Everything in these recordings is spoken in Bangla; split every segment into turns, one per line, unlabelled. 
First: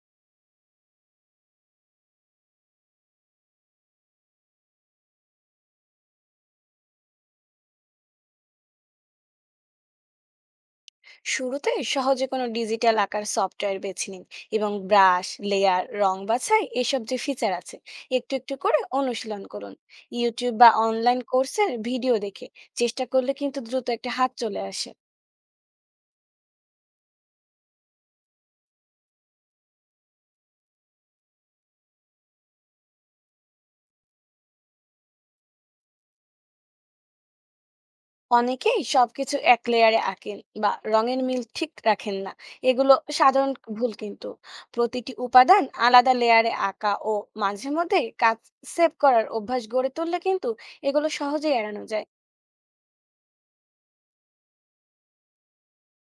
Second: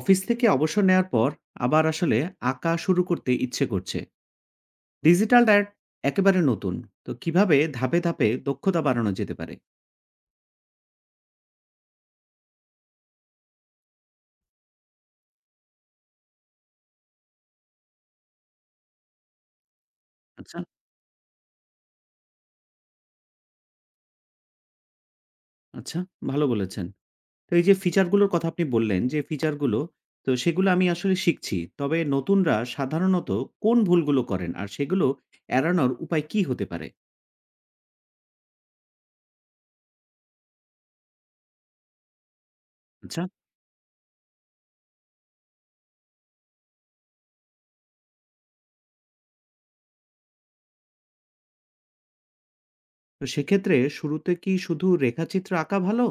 অফিস থেকে অবসর নেওয়ার পর আবার আসলে আঁকা শুরু করতে ইচ্ছে করছে। ডিজিটাল আর্ট একেবারে নতুন, তো কিভাবে ধাপে ধাপে দক্ষতা বাড়ানো যেতে পারে?
শুরুতে সহজে কোনো ডিজিটাল আঁকার সফটওয়্যার বেছে নিন এবং ব্রাশ লেয়ার রং বাছাই এসব যে ফিচার আছে একটু একটু করে অনুশীলন করুন। ইউটিউব
আচ্ছা।
বা অনলাইন কোর্সের ভিডিও দেখে চেষ্টা করলে কিন্তু দ্রুত একটা হাত চলে আসে।
আচ্ছা, ভালো বলেছেন। তো এই যে ফিচারগুলোর কথা আপনি বললেন, যে ফিচারগুলো, তো সেগুলো আমি আসলে শিখছি, তবে নতুনরা সাধারণত কোন ভুলগুলো করেন আর সেগুলো এড়ানোর উপায় কি হতে পারে?
অনেকেই সবকিছু এক লেয়ারে আঁকেন বা রঙের মিল ঠিক রাখেন না, এগুলো
আচ্ছা।
সাধারণ ভুল কিন্তু প্রতিটি উপাদান আলাদা লেয়ারে আঁকা ও মাঝে মধ্যে কাজ সেভ করার অভ্যাস গড়ে তুললে কিন্তু এগুলো সহজেই এড়ানো যায়।
তো সেক্ষেত্রে শুরুতে কি শুধু রেখাচিত্র আঁকা ভালো,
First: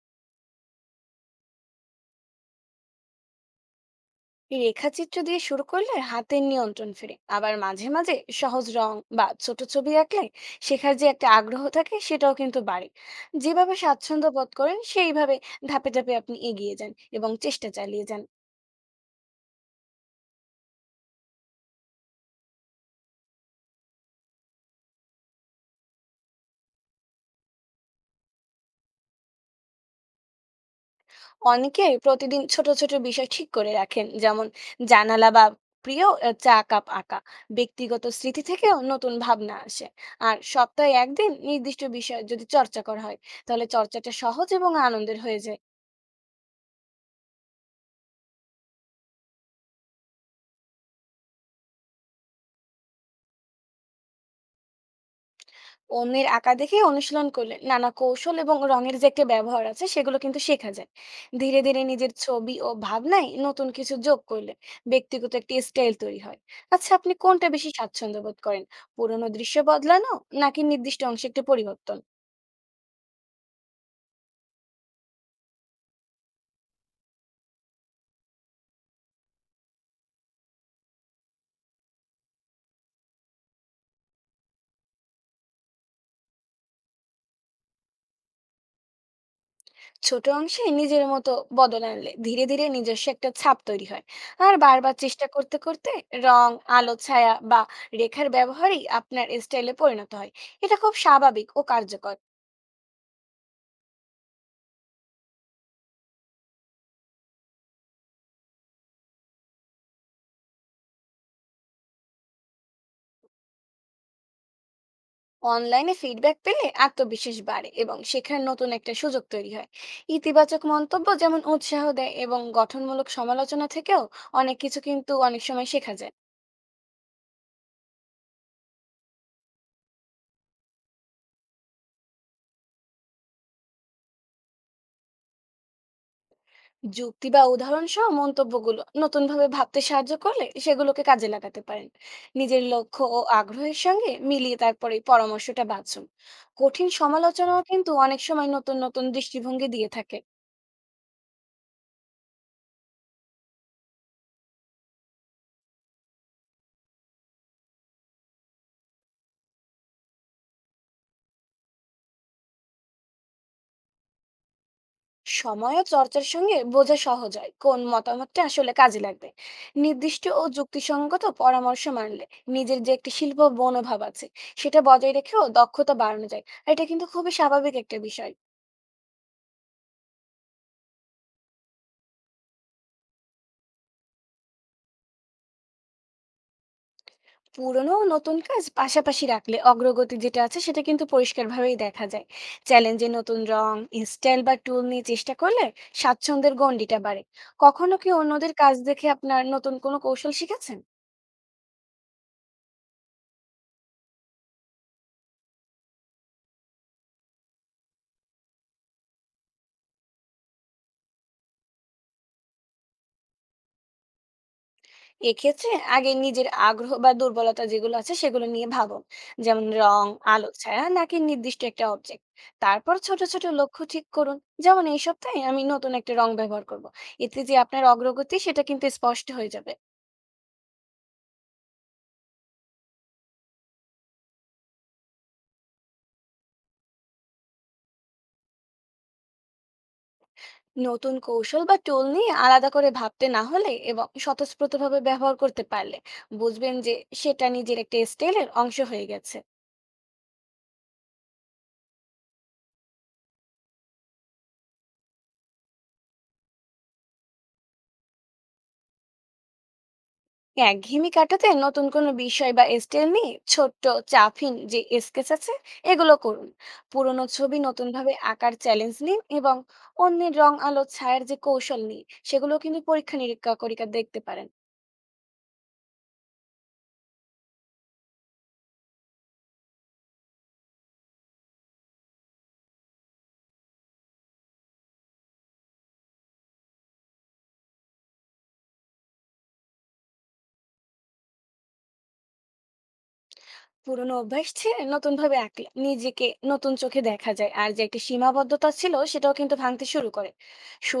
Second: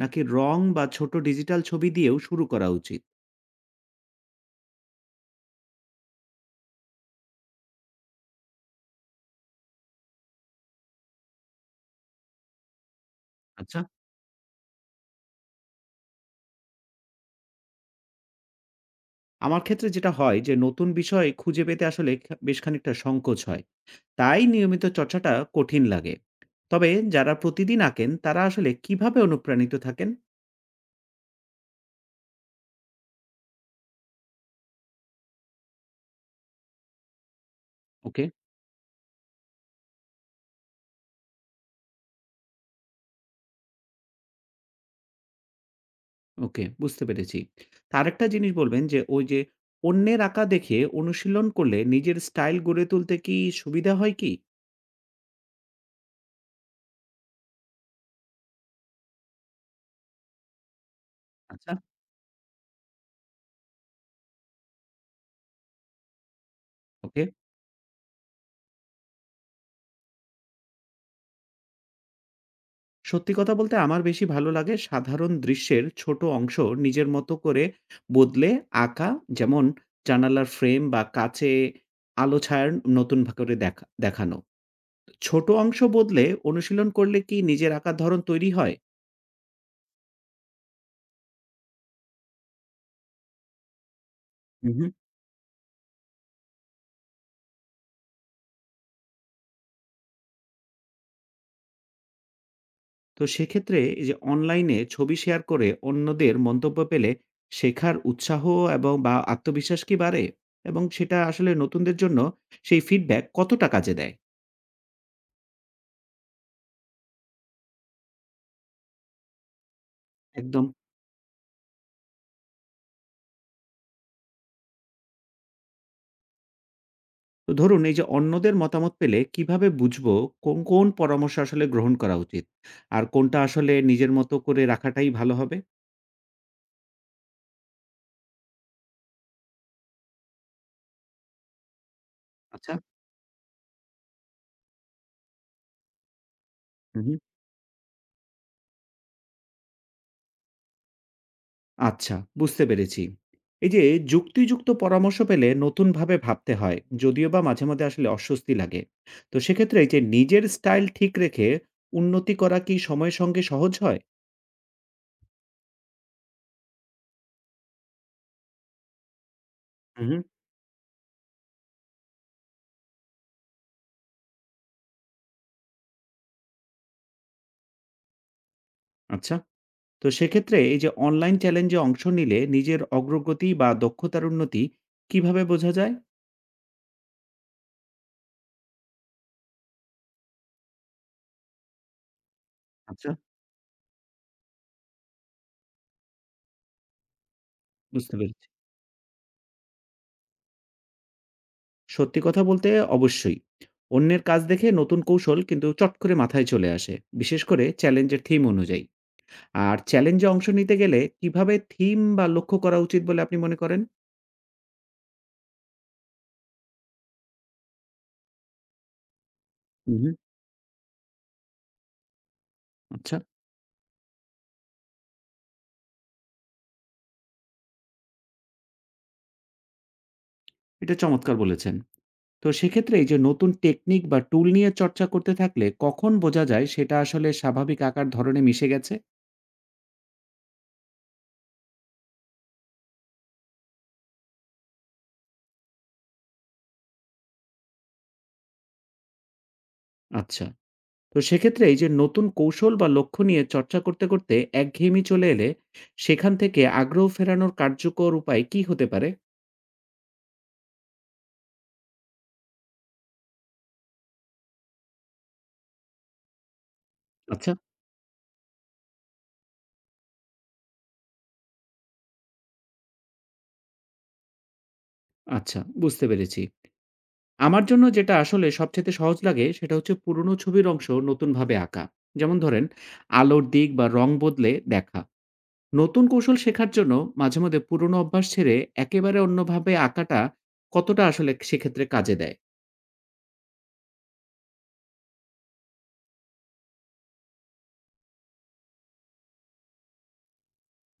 নাকি রং বা ছোট ডিজিটাল ছবি দিয়েও শুরু করা উচিত?
রেখাচিত্র দিয়ে শুরু করলে হাতের নিয়ন্ত্রণ ফিরে আবার মাঝে মাঝে সহজ রং বা ছোট ছবি আঁকলে শেখার যে একটা আগ্রহ থাকে সেটাও কিন্তু বাড়ে। যেভাবে
আচ্ছা।
স্বাচ্ছন্দ্য বোধ করেন সেইভাবে ধাপে ধাপে আপনি এগিয়ে যান এবং চেষ্টা চালিয়ে যান।
আমার ক্ষেত্রে যেটা হয় যে নতুন বিষয় খুঁজে পেতে আসলে বেশ খানিকটা সংকোচ হয়। তাই নিয়মিত চর্চাটা কঠিন লাগে। তবে যারা প্রতিদিন আঁকেন তারা আসলে কিভাবে অনুপ্রাণিত থাকেন?
অনেকে প্রতিদিন ছোট ছোট বিষয় ঠিক করে রাখেন, যেমন জানালা বা প্রিয় চা কাপ আঁকা। ব্যক্তিগত
ওকে।
স্মৃতি থেকেও নতুন ভাবনা আসে। আর সপ্তাহে একদিন নির্দিষ্ট বিষয় যদি চর্চা করা হয় তাহলে চর্চাটা সহজ এবং আনন্দের হয়ে যায়।
ওকে, বুঝতে পেরেছি। তা আরেকটা জিনিস বলবেন, যে ওই যে অন্যের আঁকা দেখে অনুশীলন করলে নিজের স্টাইল গড়ে তুলতে কি সুবিধা হয় কি?
অন্যের আঁকা দেখে অনুশীলন করলে নানা কৌশল এবং রঙের যে একটা ব্যবহার আছে সেগুলো কিন্তু শেখা যায়। ধীরে
আচ্ছা।
ধীরে নিজের ছবি ও ভাবনায় নতুন কিছু যোগ করলে ব্যক্তিগত একটি স্টাইল তৈরি হয়। আচ্ছা, আপনি
ওকে।
কোনটা বেশি স্বাচ্ছন্দ্য বোধ করেন, পুরোনো দৃশ্য বদলানো নাকি নির্দিষ্ট অংশে একটি পরিবর্তন?
সত্যি কথা বলতে আমার বেশি ভালো লাগে সাধারণ দৃশ্যের ছোট অংশ নিজের মতো করে বদলে আঁকা। যেমন জানালার ফ্রেম বা কাচে আলো ছায়ার নতুন করে দেখা দেখানো। ছোট অংশ বদলে অনুশীলন করলে কি নিজের আঁকার ধরন তৈরি হয়?
ছোট অংশে নিজের মতো বদল আনলে ধীরে ধীরে নিজস্ব একটা ছাপ তৈরি হয়। আর
হুম, হুম।
বারবার চেষ্টা করতে করতে রং, আলো ছায়া বা রেখার ব্যবহারই আপনার স্টাইলে পরিণত হয়। এটা খুব স্বাভাবিক ও কার্যকর।
তো সেক্ষেত্রে এই যে অনলাইনে ছবি শেয়ার করে অন্যদের মন্তব্য পেলে শেখার উৎসাহ এবং বা আত্মবিশ্বাস কি বাড়ে? এবং সেটা আসলে নতুনদের জন্য সেই ফিডব্যাক কতটা কাজে দেয়?
অনলাইনে ফিডব্যাক পেলে আত্মবিশ্বাস বাড়ে এবং শেখার নতুন একটা সুযোগ তৈরি হয়। ইতিবাচক
একদম।
মন্তব্য যেমন উৎসাহ দেয় এবং গঠনমূলক সমালোচনা থেকেও অনেক কিছু কিন্তু অনেক সময় শেখা যায়।
তো ধরুন এই যে অন্যদের মতামত পেলে কিভাবে বুঝবো কোন পরামর্শ আসলে গ্রহণ করা উচিত? আর কোনটা আসলে নিজের মতো করে রাখাটাই ভালো হবে?
যুক্তি বা উদাহরণ সহ মন্তব্যগুলো নতুনভাবে ভাবতে সাহায্য করলে সেগুলোকে কাজে লাগাতে পারেন। নিজের
আচ্ছা।
লক্ষ্য ও আগ্রহের সঙ্গে মিলিয়ে তারপরে পরামর্শটা বাছুন। কঠিন
হু, হু।
সমালোচনাও কিন্তু অনেক সময় নতুন নতুন দৃষ্টিভঙ্গি দিয়ে থাকে।
আচ্ছা, বুঝতে পেরেছি। এই যে যুক্তিযুক্ত পরামর্শ পেলে নতুনভাবে ভাবতে হয়। যদিও বা মাঝে মাঝে আসলে অস্বস্তি লাগে। তো সেক্ষেত্রে এই যে নিজের স্টাইল ঠিক রেখে উন্নতি করা কি সময়ের সঙ্গে সহজ হয়?
সময় ও চর্চার সঙ্গে বোঝা সহজ হয় কোন মতামতটা আসলে কাজে লাগবে।
হু, হু।
নির্দিষ্ট ও যুক্তিসঙ্গত পরামর্শ মানলে নিজের যে একটি শিল্প মনোভাব আছে সেটা বজায় রেখেও দক্ষতা বাড়ানো যায়, আর এটা কিন্তু খুবই স্বাভাবিক একটা বিষয়।
আচ্ছা। তো সেক্ষেত্রে এই যে অনলাইন চ্যালেঞ্জে অংশ নিলে নিজের অগ্রগতি বা দক্ষতার উন্নতি কিভাবে বোঝা যায়?
পুরনো ও নতুন কাজ পাশাপাশি রাখলে অগ্রগতি যেটা আছে সেটা কিন্তু পরিষ্কারভাবেই দেখা যায়। চ্যালেঞ্জে
আচ্ছা।
নতুন রং, স্টাইল বা টুল নিয়ে চেষ্টা করলে স্বাচ্ছন্দ্যের গণ্ডিটা বাড়ে। কখনো কি
বুঝতে পেরেছি।
অন্যদের কাজ দেখে আপনার নতুন কোনো কৌশল শিখেছেন?
সত্যি কথা বলতে অবশ্যই। অন্যের কাজ দেখে নতুন কৌশল কিন্তু চট করে মাথায় চলে আসে। বিশেষ করে চ্যালেঞ্জের থিম অনুযায়ী। আর চ্যালেঞ্জে অংশ নিতে গেলে কিভাবে থিম বা লক্ষ্য করা উচিত বলে আপনি মনে করেন?
এক্ষেত্রে আগে নিজের আগ্রহ বা দুর্বলতা যেগুলো আছে সেগুলো নিয়ে ভাবুন, যেমন
হু,
রং,
হু।
আলো ছায়া নাকি নির্দিষ্ট একটা অবজেক্ট। তারপর
আচ্ছা,
ছোট ছোট লক্ষ্য ঠিক করুন, যেমন এই সপ্তাহে আমি নতুন একটা রং ব্যবহার করব। এতে যে আপনার অগ্রগতি সেটা কিন্তু স্পষ্ট হয়ে যাবে।
এটা চমৎকার বলেছেন। তো সেক্ষেত্রে এই যে নতুন টেকনিক বা টুল নিয়ে চর্চা করতে থাকলে কখন বোঝা যায় সেটা আসলে স্বাভাবিক আকার ধরনে মিশে গেছে?
নতুন কৌশল বা টোল নিয়ে আলাদা করে ভাবতে না হলে এবং স্বতঃস্ফূর্তভাবে ব্যবহার করতে পারলে বুঝবেন যে সেটা নিজের একটা স্টাইলের অংশ হয়ে গেছে।
আচ্ছা। তো সেক্ষেত্রে এই যে নতুন কৌশল বা লক্ষ্য নিয়ে চর্চা করতে করতে একঘেয়েমি চলে এলে সেখান থেকে আগ্রহ ফেরানোর কার্যকর উপায় কি হতে পারে?
একঘেয়েমি কাটাতে নতুন কোনো বিষয় বা স্টাইল নিয়ে ছোট্ট চাফিন যে স্কেচ আছে এগুলো করুন। পুরোনো
আচ্ছা।
ছবি নতুন ভাবে আঁকার চ্যালেঞ্জ নিন এবং অন্যের রং আলো ছায়ার যে কৌশল নিয়ে সেগুলো কিন্তু পরীক্ষা নিরীক্ষা করে দেখতে পারেন।
আচ্ছা, বুঝতে পেরেছি। আমার জন্য যেটা আসলে সবচেয়ে সহজ লাগে সেটা হচ্ছে পুরনো ছবির অংশ নতুনভাবে আঁকা। যেমন ধরেন আলোর দিক বা রং বদলে দেখা। নতুন কৌশল শেখার জন্য মাঝে মধ্যে পুরনো অভ্যাস ছেড়ে একেবারে অন্যভাবে আঁকাটা কতটা আসলে সেক্ষেত্রে কাজে দেয়?
পুরোনো অভ্যাস ছেড়ে নতুন ভাবে আঁকলে নিজেকে নতুন চোখে দেখা যায়, আর যে একটা সীমাবদ্ধতা ছিল সেটাও কিন্তু ভাঙতে শুরু করে।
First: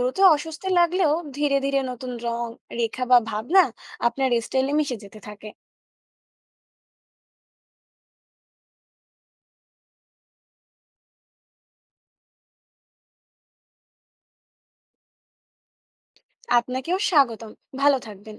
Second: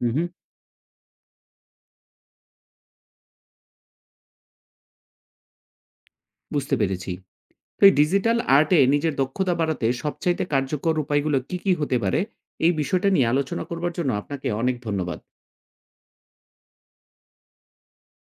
হুম, হুম।
অস্বস্তি লাগলেও ধীরে ধীরে নতুন রং, রেখা বা ভাবনা আপনার স্টাইলে মিশে যেতে থাকে।
বুঝতে পেরেছি। তো এই ডিজিটাল আর্টে নিজের দক্ষতা বাড়াতে সবচাইতে কার্যকর উপায়গুলো কি হতে পারে? এই বিষয়টা নিয়ে আলোচনা করবার জন্য আপনাকে অনেক ধন্যবাদ।
আপনাকেও স্বাগতম। ভালো থাকবেন।